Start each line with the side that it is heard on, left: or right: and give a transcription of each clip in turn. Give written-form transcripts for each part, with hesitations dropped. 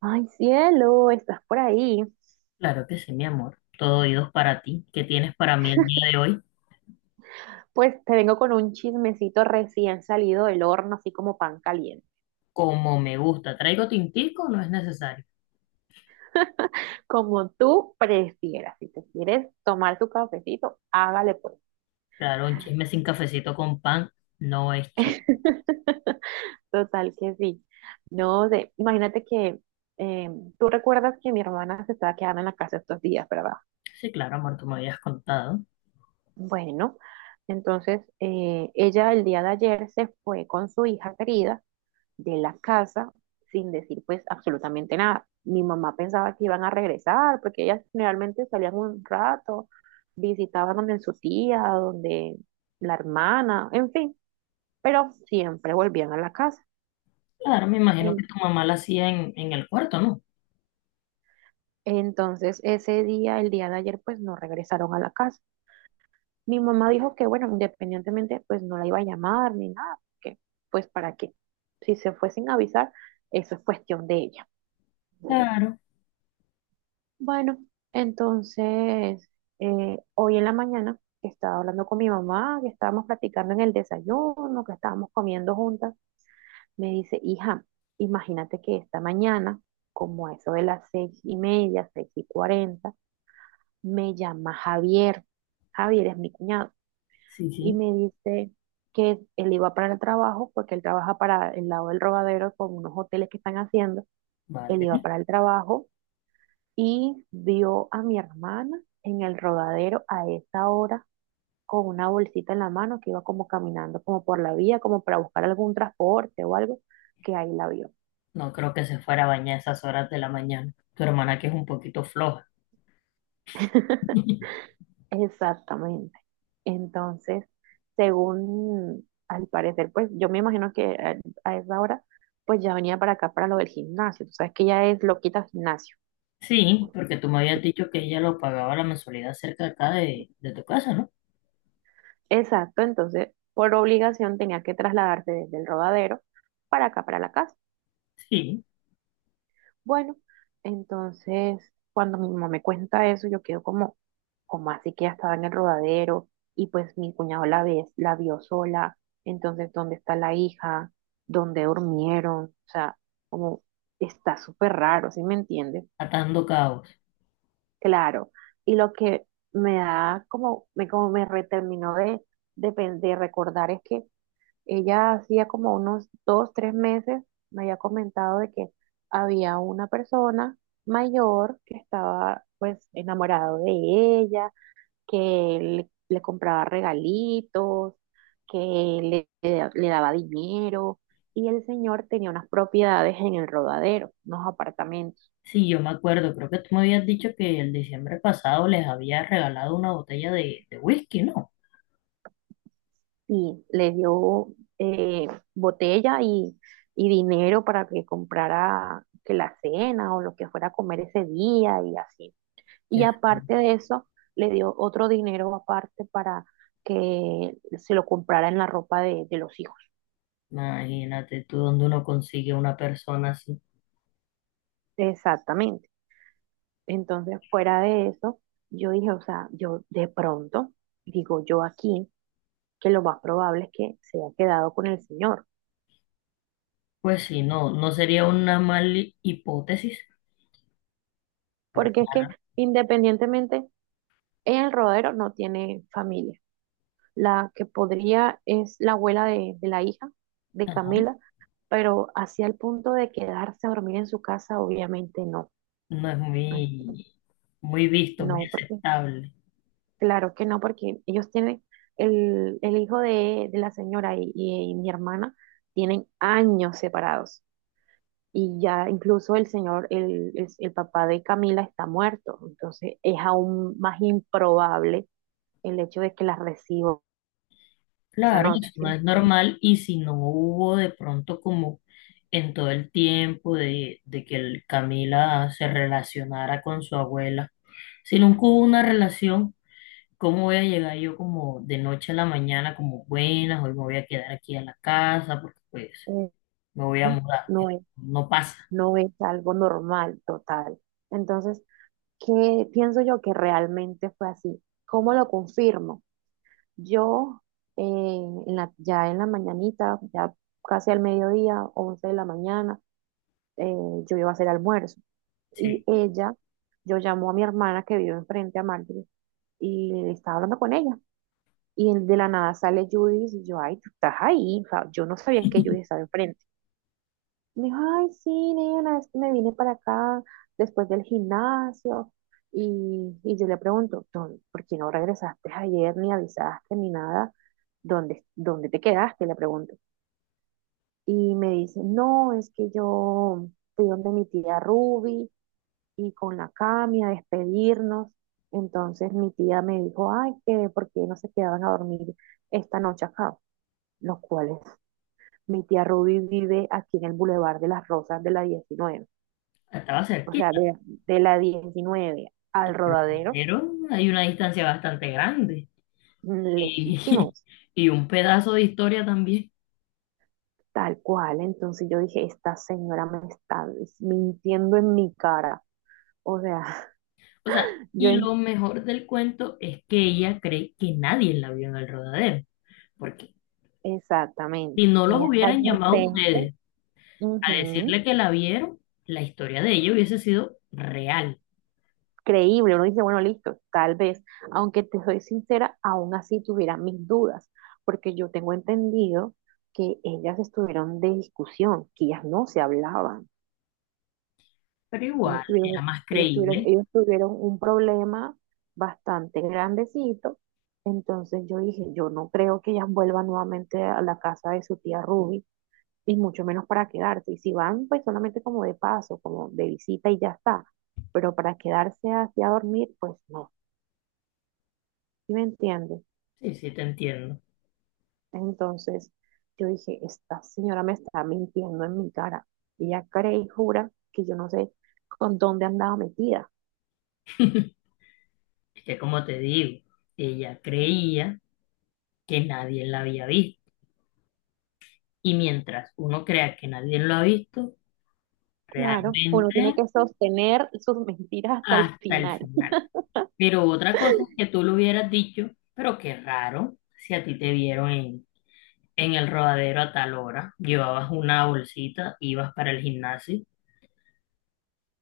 right: Ay, cielo, estás por ahí.
left: Claro que sí, mi amor. Todo oídos para ti. ¿Qué tienes para mí el día de hoy?
right: Pues te vengo con un chismecito recién salido del horno, así como pan caliente.
left: Como me gusta. ¿Traigo tintico? No es necesario.
right: Como tú prefieras. Si te quieres tomar tu cafecito, hágale pues.
left: Claro, un chisme sin cafecito con pan no es chisme.
right: Total que sí. No sé, imagínate que eh, tú recuerdas que mi hermana se estaba quedando en la casa estos días, ¿verdad?
left: Sí, claro, amor, tú me habías contado.
right: Bueno, entonces ella el día de ayer se fue con su hija querida de la casa sin decir pues absolutamente nada. Mi mamá pensaba que iban a regresar porque ellas generalmente salían un rato, visitaban donde su tía, donde la hermana, en fin, pero siempre volvían a la casa.
left: Claro, me imagino
right: En-
left: que tu mamá la hacía en el cuarto, ¿no?
right: entonces ese día, el día de ayer, pues no regresaron a la casa. Mi mamá dijo que bueno, independientemente pues no la iba a llamar ni nada, porque pues para qué. Si se fue sin avisar, eso es cuestión de ella.
left: Claro,
right: Bueno, entonces, hoy en la mañana estaba hablando con mi mamá, que estábamos platicando en el desayuno, que estábamos comiendo juntas, me dice, hija, imagínate que esta mañana, como a eso de las 6:30, 6:40, me llama Javier. Javier es mi cuñado.
left: sí,
right: Y
left: sí.
right: me dice que él iba para el trabajo, porque él trabaja para el lado del Rodadero con unos hoteles que están haciendo. Él
left: Vale.
right: iba para el trabajo y vio a mi hermana en el rodadero a esa hora con una bolsita en la mano que iba como caminando como por la vía, como para buscar algún transporte o algo, que ahí la vio.
left: No creo que se fuera a bañar a esas horas de la mañana. Tu hermana que es un poquito floja.
right: Exactamente. Entonces, según al parecer, pues yo me imagino que a esa hora, pues ya venía para acá para lo del gimnasio. Tú sabes que ella es loquita al gimnasio.
left: Sí, porque tú me habías dicho que ella lo pagaba la mensualidad cerca acá de tu casa, ¿no?
right: Exacto, entonces por obligación tenía que trasladarse desde el rodadero para acá, para la casa.
left: Sí,
right: Bueno, entonces cuando mi mamá me cuenta eso, yo quedo como, como así que ya estaba en el rodadero y pues mi cuñado la ve, la vio sola, entonces ¿dónde está la hija? ¿Dónde durmieron? O sea, como está súper raro, ¿sí me entiendes?
left: atando cabos.
right: Claro. Y lo que me da como, como me reterminó de, de recordar es que ella hacía como unos dos, tres meses me había comentado de que había una persona mayor que estaba pues enamorado de ella, que le compraba regalitos, que le daba dinero y el señor tenía unas propiedades en el Rodadero, unos apartamentos
left: Sí, yo me acuerdo, creo que tú me habías dicho que el diciembre pasado les había regalado una botella de whisky, ¿no?
right: y le dio eh, botella y dinero para que comprara que la cena o lo que fuera a comer ese día y así. Y
left: Que-
right: aparte de eso, le dio otro dinero aparte para que se lo comprara en la ropa de los hijos.
left: Imagínate tú dónde uno consigue una persona así.
right: Exactamente. Entonces, fuera de eso, yo dije, o sea, yo de pronto, digo yo aquí, que lo más probable es que se haya quedado con el señor,
left: Pues sí, no, no sería una mala hipótesis, porque
right: porque es que independientemente, ella en el rodero no tiene familia. La que podría es la abuela de la hija, de
left: no,
right: Camila, pero hacia el punto de quedarse a dormir en su casa, obviamente no.
left: no es
right: Ay,
left: muy, muy visto, muy
right: no, porque,
left: aceptable.
right: claro que no, porque ellos tienen, el hijo de la señora y mi hermana tienen años separados. Y ya incluso el señor, el papá de Camila está muerto. Entonces es aún más improbable el hecho de que la reciba esa
left: Claro, eso
right: noche, ¿sí me
left: no es
right: entiendes?
left: normal y si no hubo de pronto como en todo el tiempo de que el Camila se relacionara con su abuela, si nunca hubo una relación. ¿Cómo voy a llegar yo como de noche a la mañana, como buenas, hoy me voy a quedar aquí a la casa porque pues
right: Eh,
left: me voy a mudar?
right: no es,
left: No pasa.
right: no es algo normal, total. Entonces, ¿qué pienso yo que realmente fue así? ¿Cómo lo confirmo? Yo eh, ya en la mañanita, ya casi al mediodía, 11 de la mañana, eh, yo iba a hacer almuerzo. Y
left: Sí,
right: ella, yo llamo a mi hermana que vive enfrente a Marjorie y estaba hablando con ella. Y de la nada sale Judith y yo, ay, tú estás ahí. O sea, yo no sabía que Judith estaba enfrente. Me dijo, ay, sí, nena, es que me vine para acá después del gimnasio. Y yo le pregunto, "Don, ¿por qué no regresaste ayer, ni avisaste, ni nada? ¿Dónde te quedaste? Le pregunto. Y me dice, no, es que yo fui donde mi tía Ruby y con la Cami a despedirnos. Entonces mi tía me dijo, ay, que por qué no se quedaban a dormir esta noche acá, los cuales mi tía Ruby vive aquí en el Boulevard de las Rosas de la 19.
left: estaba
right: O sea,
left: cerquita,
right: de la 19 al
left: pero
right: rodadero,
left: primero hay una distancia bastante grande y,
right: lejísimos,
left: y un pedazo de historia también.
right: tal cual. Entonces yo dije, esta señora me está mintiendo en mi cara. O sea,
left: O sea,
right: yo
left: y
right: en-
left: lo mejor del cuento es que ella cree que nadie la vio en el rodadero, porque si
right: exactamente.
left: no los
right: Ella está
left: hubieran llamado
right: inocente,
left: ustedes a decirle
right: ujú,
left: que la vieron, la historia de ella hubiese sido real,
right: creíble. Uno dice, bueno, listo, tal vez. Aunque te soy sincera, aún así tuviera mis dudas, porque yo tengo entendido que ellas estuvieron de discusión, que ellas no se hablaban.
left: pero
right: Ellos
left: igual
right: tuvieron,
left: era más
right: ellos tuvieron,
left: creíble.
right: ellos tuvieron un problema bastante grandecito. Entonces yo dije, yo no creo que ellas vuelvan nuevamente a la casa de su tía Ruby, y mucho menos para quedarse. Y si van, pues solamente como de paso, como de visita y ya está. Pero para quedarse así a dormir, pues no. ¿Sí me entiendes?
left: Sí, sí, te entiendo.
right: Entonces yo dije, esta señora me está mintiendo en mi cara. Ella cree y jura que yo no sé con dónde andaba metida.
left: Es que como te digo, ella creía que nadie la había visto. Y mientras uno crea que nadie lo ha visto,
right: Claro, uno tiene
left: realmente
right: que sostener sus mentiras hasta el
left: hasta el
right: final.
left: final. Pero otra cosa es que tú lo hubieras dicho, pero qué raro si a ti te vieron en el rodadero a tal hora, llevabas una bolsita, ibas para el gimnasio,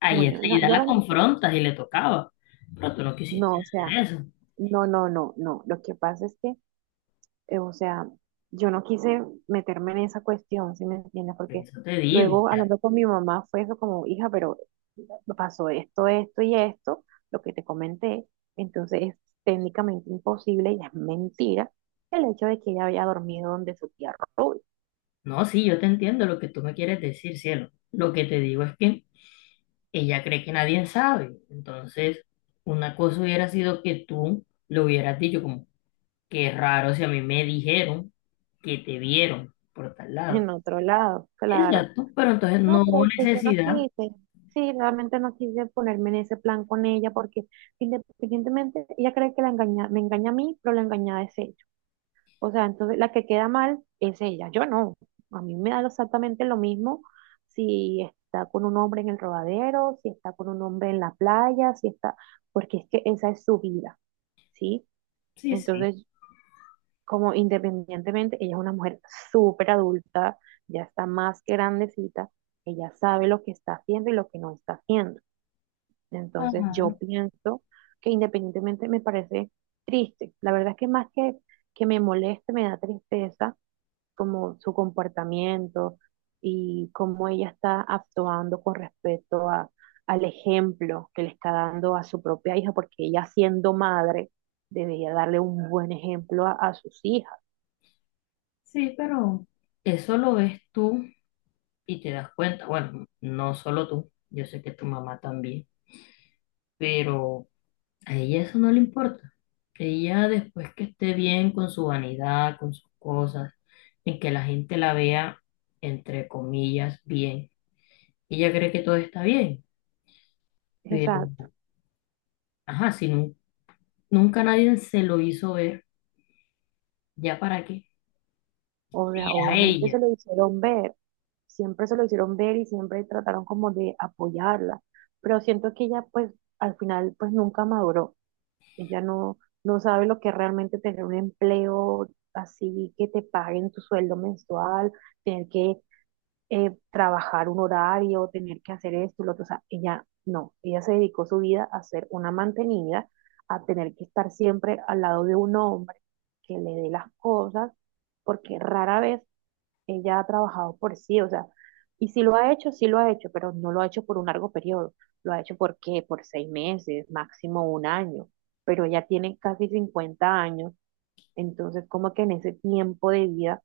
left: ahí
right: Bueno, no,
left: enseguida
right: yo
left: la
right: realmente,
left: confrontas y le tocaba. Pero tú no quisiste
right: no, o sea,
left: hacer eso.
right: no, no, no, no. Lo que pasa es que, o sea, yo no quise meterme en esa cuestión, ¿si me entiendes?
left: Por
right: Porque
left: eso te digo.
right: luego hablando con mi mamá fue eso como, hija, pero pasó esto, esto y esto, lo que te comenté, entonces es técnicamente imposible y es mentira el hecho de que ella había dormido donde su tía Ruby,
left: No, sí, yo te entiendo lo que tú me quieres decir, cielo. Lo que te digo es que ella cree que nadie sabe. Entonces, una cosa hubiera sido que tú le hubieras dicho como, qué raro si a mí me dijeron que te vieron por tal
right: en
left: lado.
right: otro lado, claro.
left: Exacto, pero entonces
right: No,
left: no
right: pero
left: hubo
right: pues yo no
left: necesidad.
right: quise. Sí, realmente no quise ponerme en ese plan con ella porque independientemente, ella cree que la engaña, me engaña a mí, pero la engañada es ella. O sea, entonces la que queda mal es ella, yo no. A mí me da exactamente lo mismo si está con un hombre en el rodadero, si está con un hombre en la playa, si está, porque es que esa es su vida, ¿sí?
left: Sí, sí.
right: Entonces como independientemente, ella es una mujer súper adulta, ya está más que grandecita, ella sabe lo que está haciendo y lo que no está haciendo. Entonces
left: Ajá,
right: yo pienso que independientemente me parece triste. La verdad es que más que, me moleste, me da tristeza como su comportamiento y cómo ella está actuando con respecto a, al ejemplo que le está dando a su propia hija, porque ella siendo madre debería darle un buen ejemplo a sus hijas.
left: sí, pero eso lo ves tú y te das cuenta. Bueno, no solo tú, yo sé que tu mamá también, pero... A ella eso no le importa. Ella después que esté bien con su vanidad, con sus cosas, en que la gente la vea, entre comillas, bien. Ella cree que todo está bien, pero,
right: Exacto.
left: ajá, nunca nadie se lo hizo ver, ¿ya para qué?
right: O sea,
left: Y a
right: obviamente se
left: ella,
right: lo hicieron ver, siempre se lo hicieron ver y siempre trataron como de apoyarla, pero siento que ella pues al final pues nunca maduró. Ella no, no sabe lo que es realmente tener un empleo así que te paguen tu sueldo mensual, tener que trabajar un horario, tener que hacer esto, lo otro. O sea, ella no, ella se dedicó su vida a ser una mantenida, a tener que estar siempre al lado de un hombre que le dé las cosas, porque rara vez ella ha trabajado por sí, o sea, y si lo ha hecho, sí lo ha hecho, pero no lo ha hecho por un largo periodo, lo ha hecho por qué, por 6 meses, máximo un año, pero ella tiene casi 50 años, entonces como que en ese tiempo de vida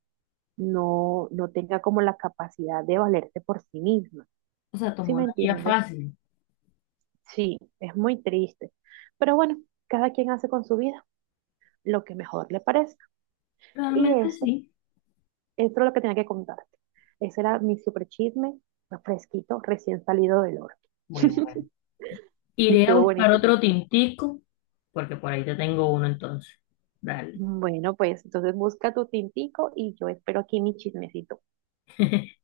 right: no, no tenga como la capacidad de valerse por sí misma.
left: o sea,
right: ¿Sí
left: tomó
right: me
left: la vía
right: entiendes?
left: fácil.
right: Sí, es muy triste. Pero bueno, cada quien hace con su vida lo que mejor le parece. Y
left: Realmente
right: eso,
left: sí,
right: eso es lo que tenía que contarte. Ese era mi super chisme, fresquito, recién salido del horno.
left: muy bueno. Iré a
right: Estuvo
left: buscar
right: buenísimo.
left: otro tintico, porque por ahí te tengo uno entonces. Dale.
right: Bueno, pues entonces busca tu tintico y yo espero aquí mi chismecito.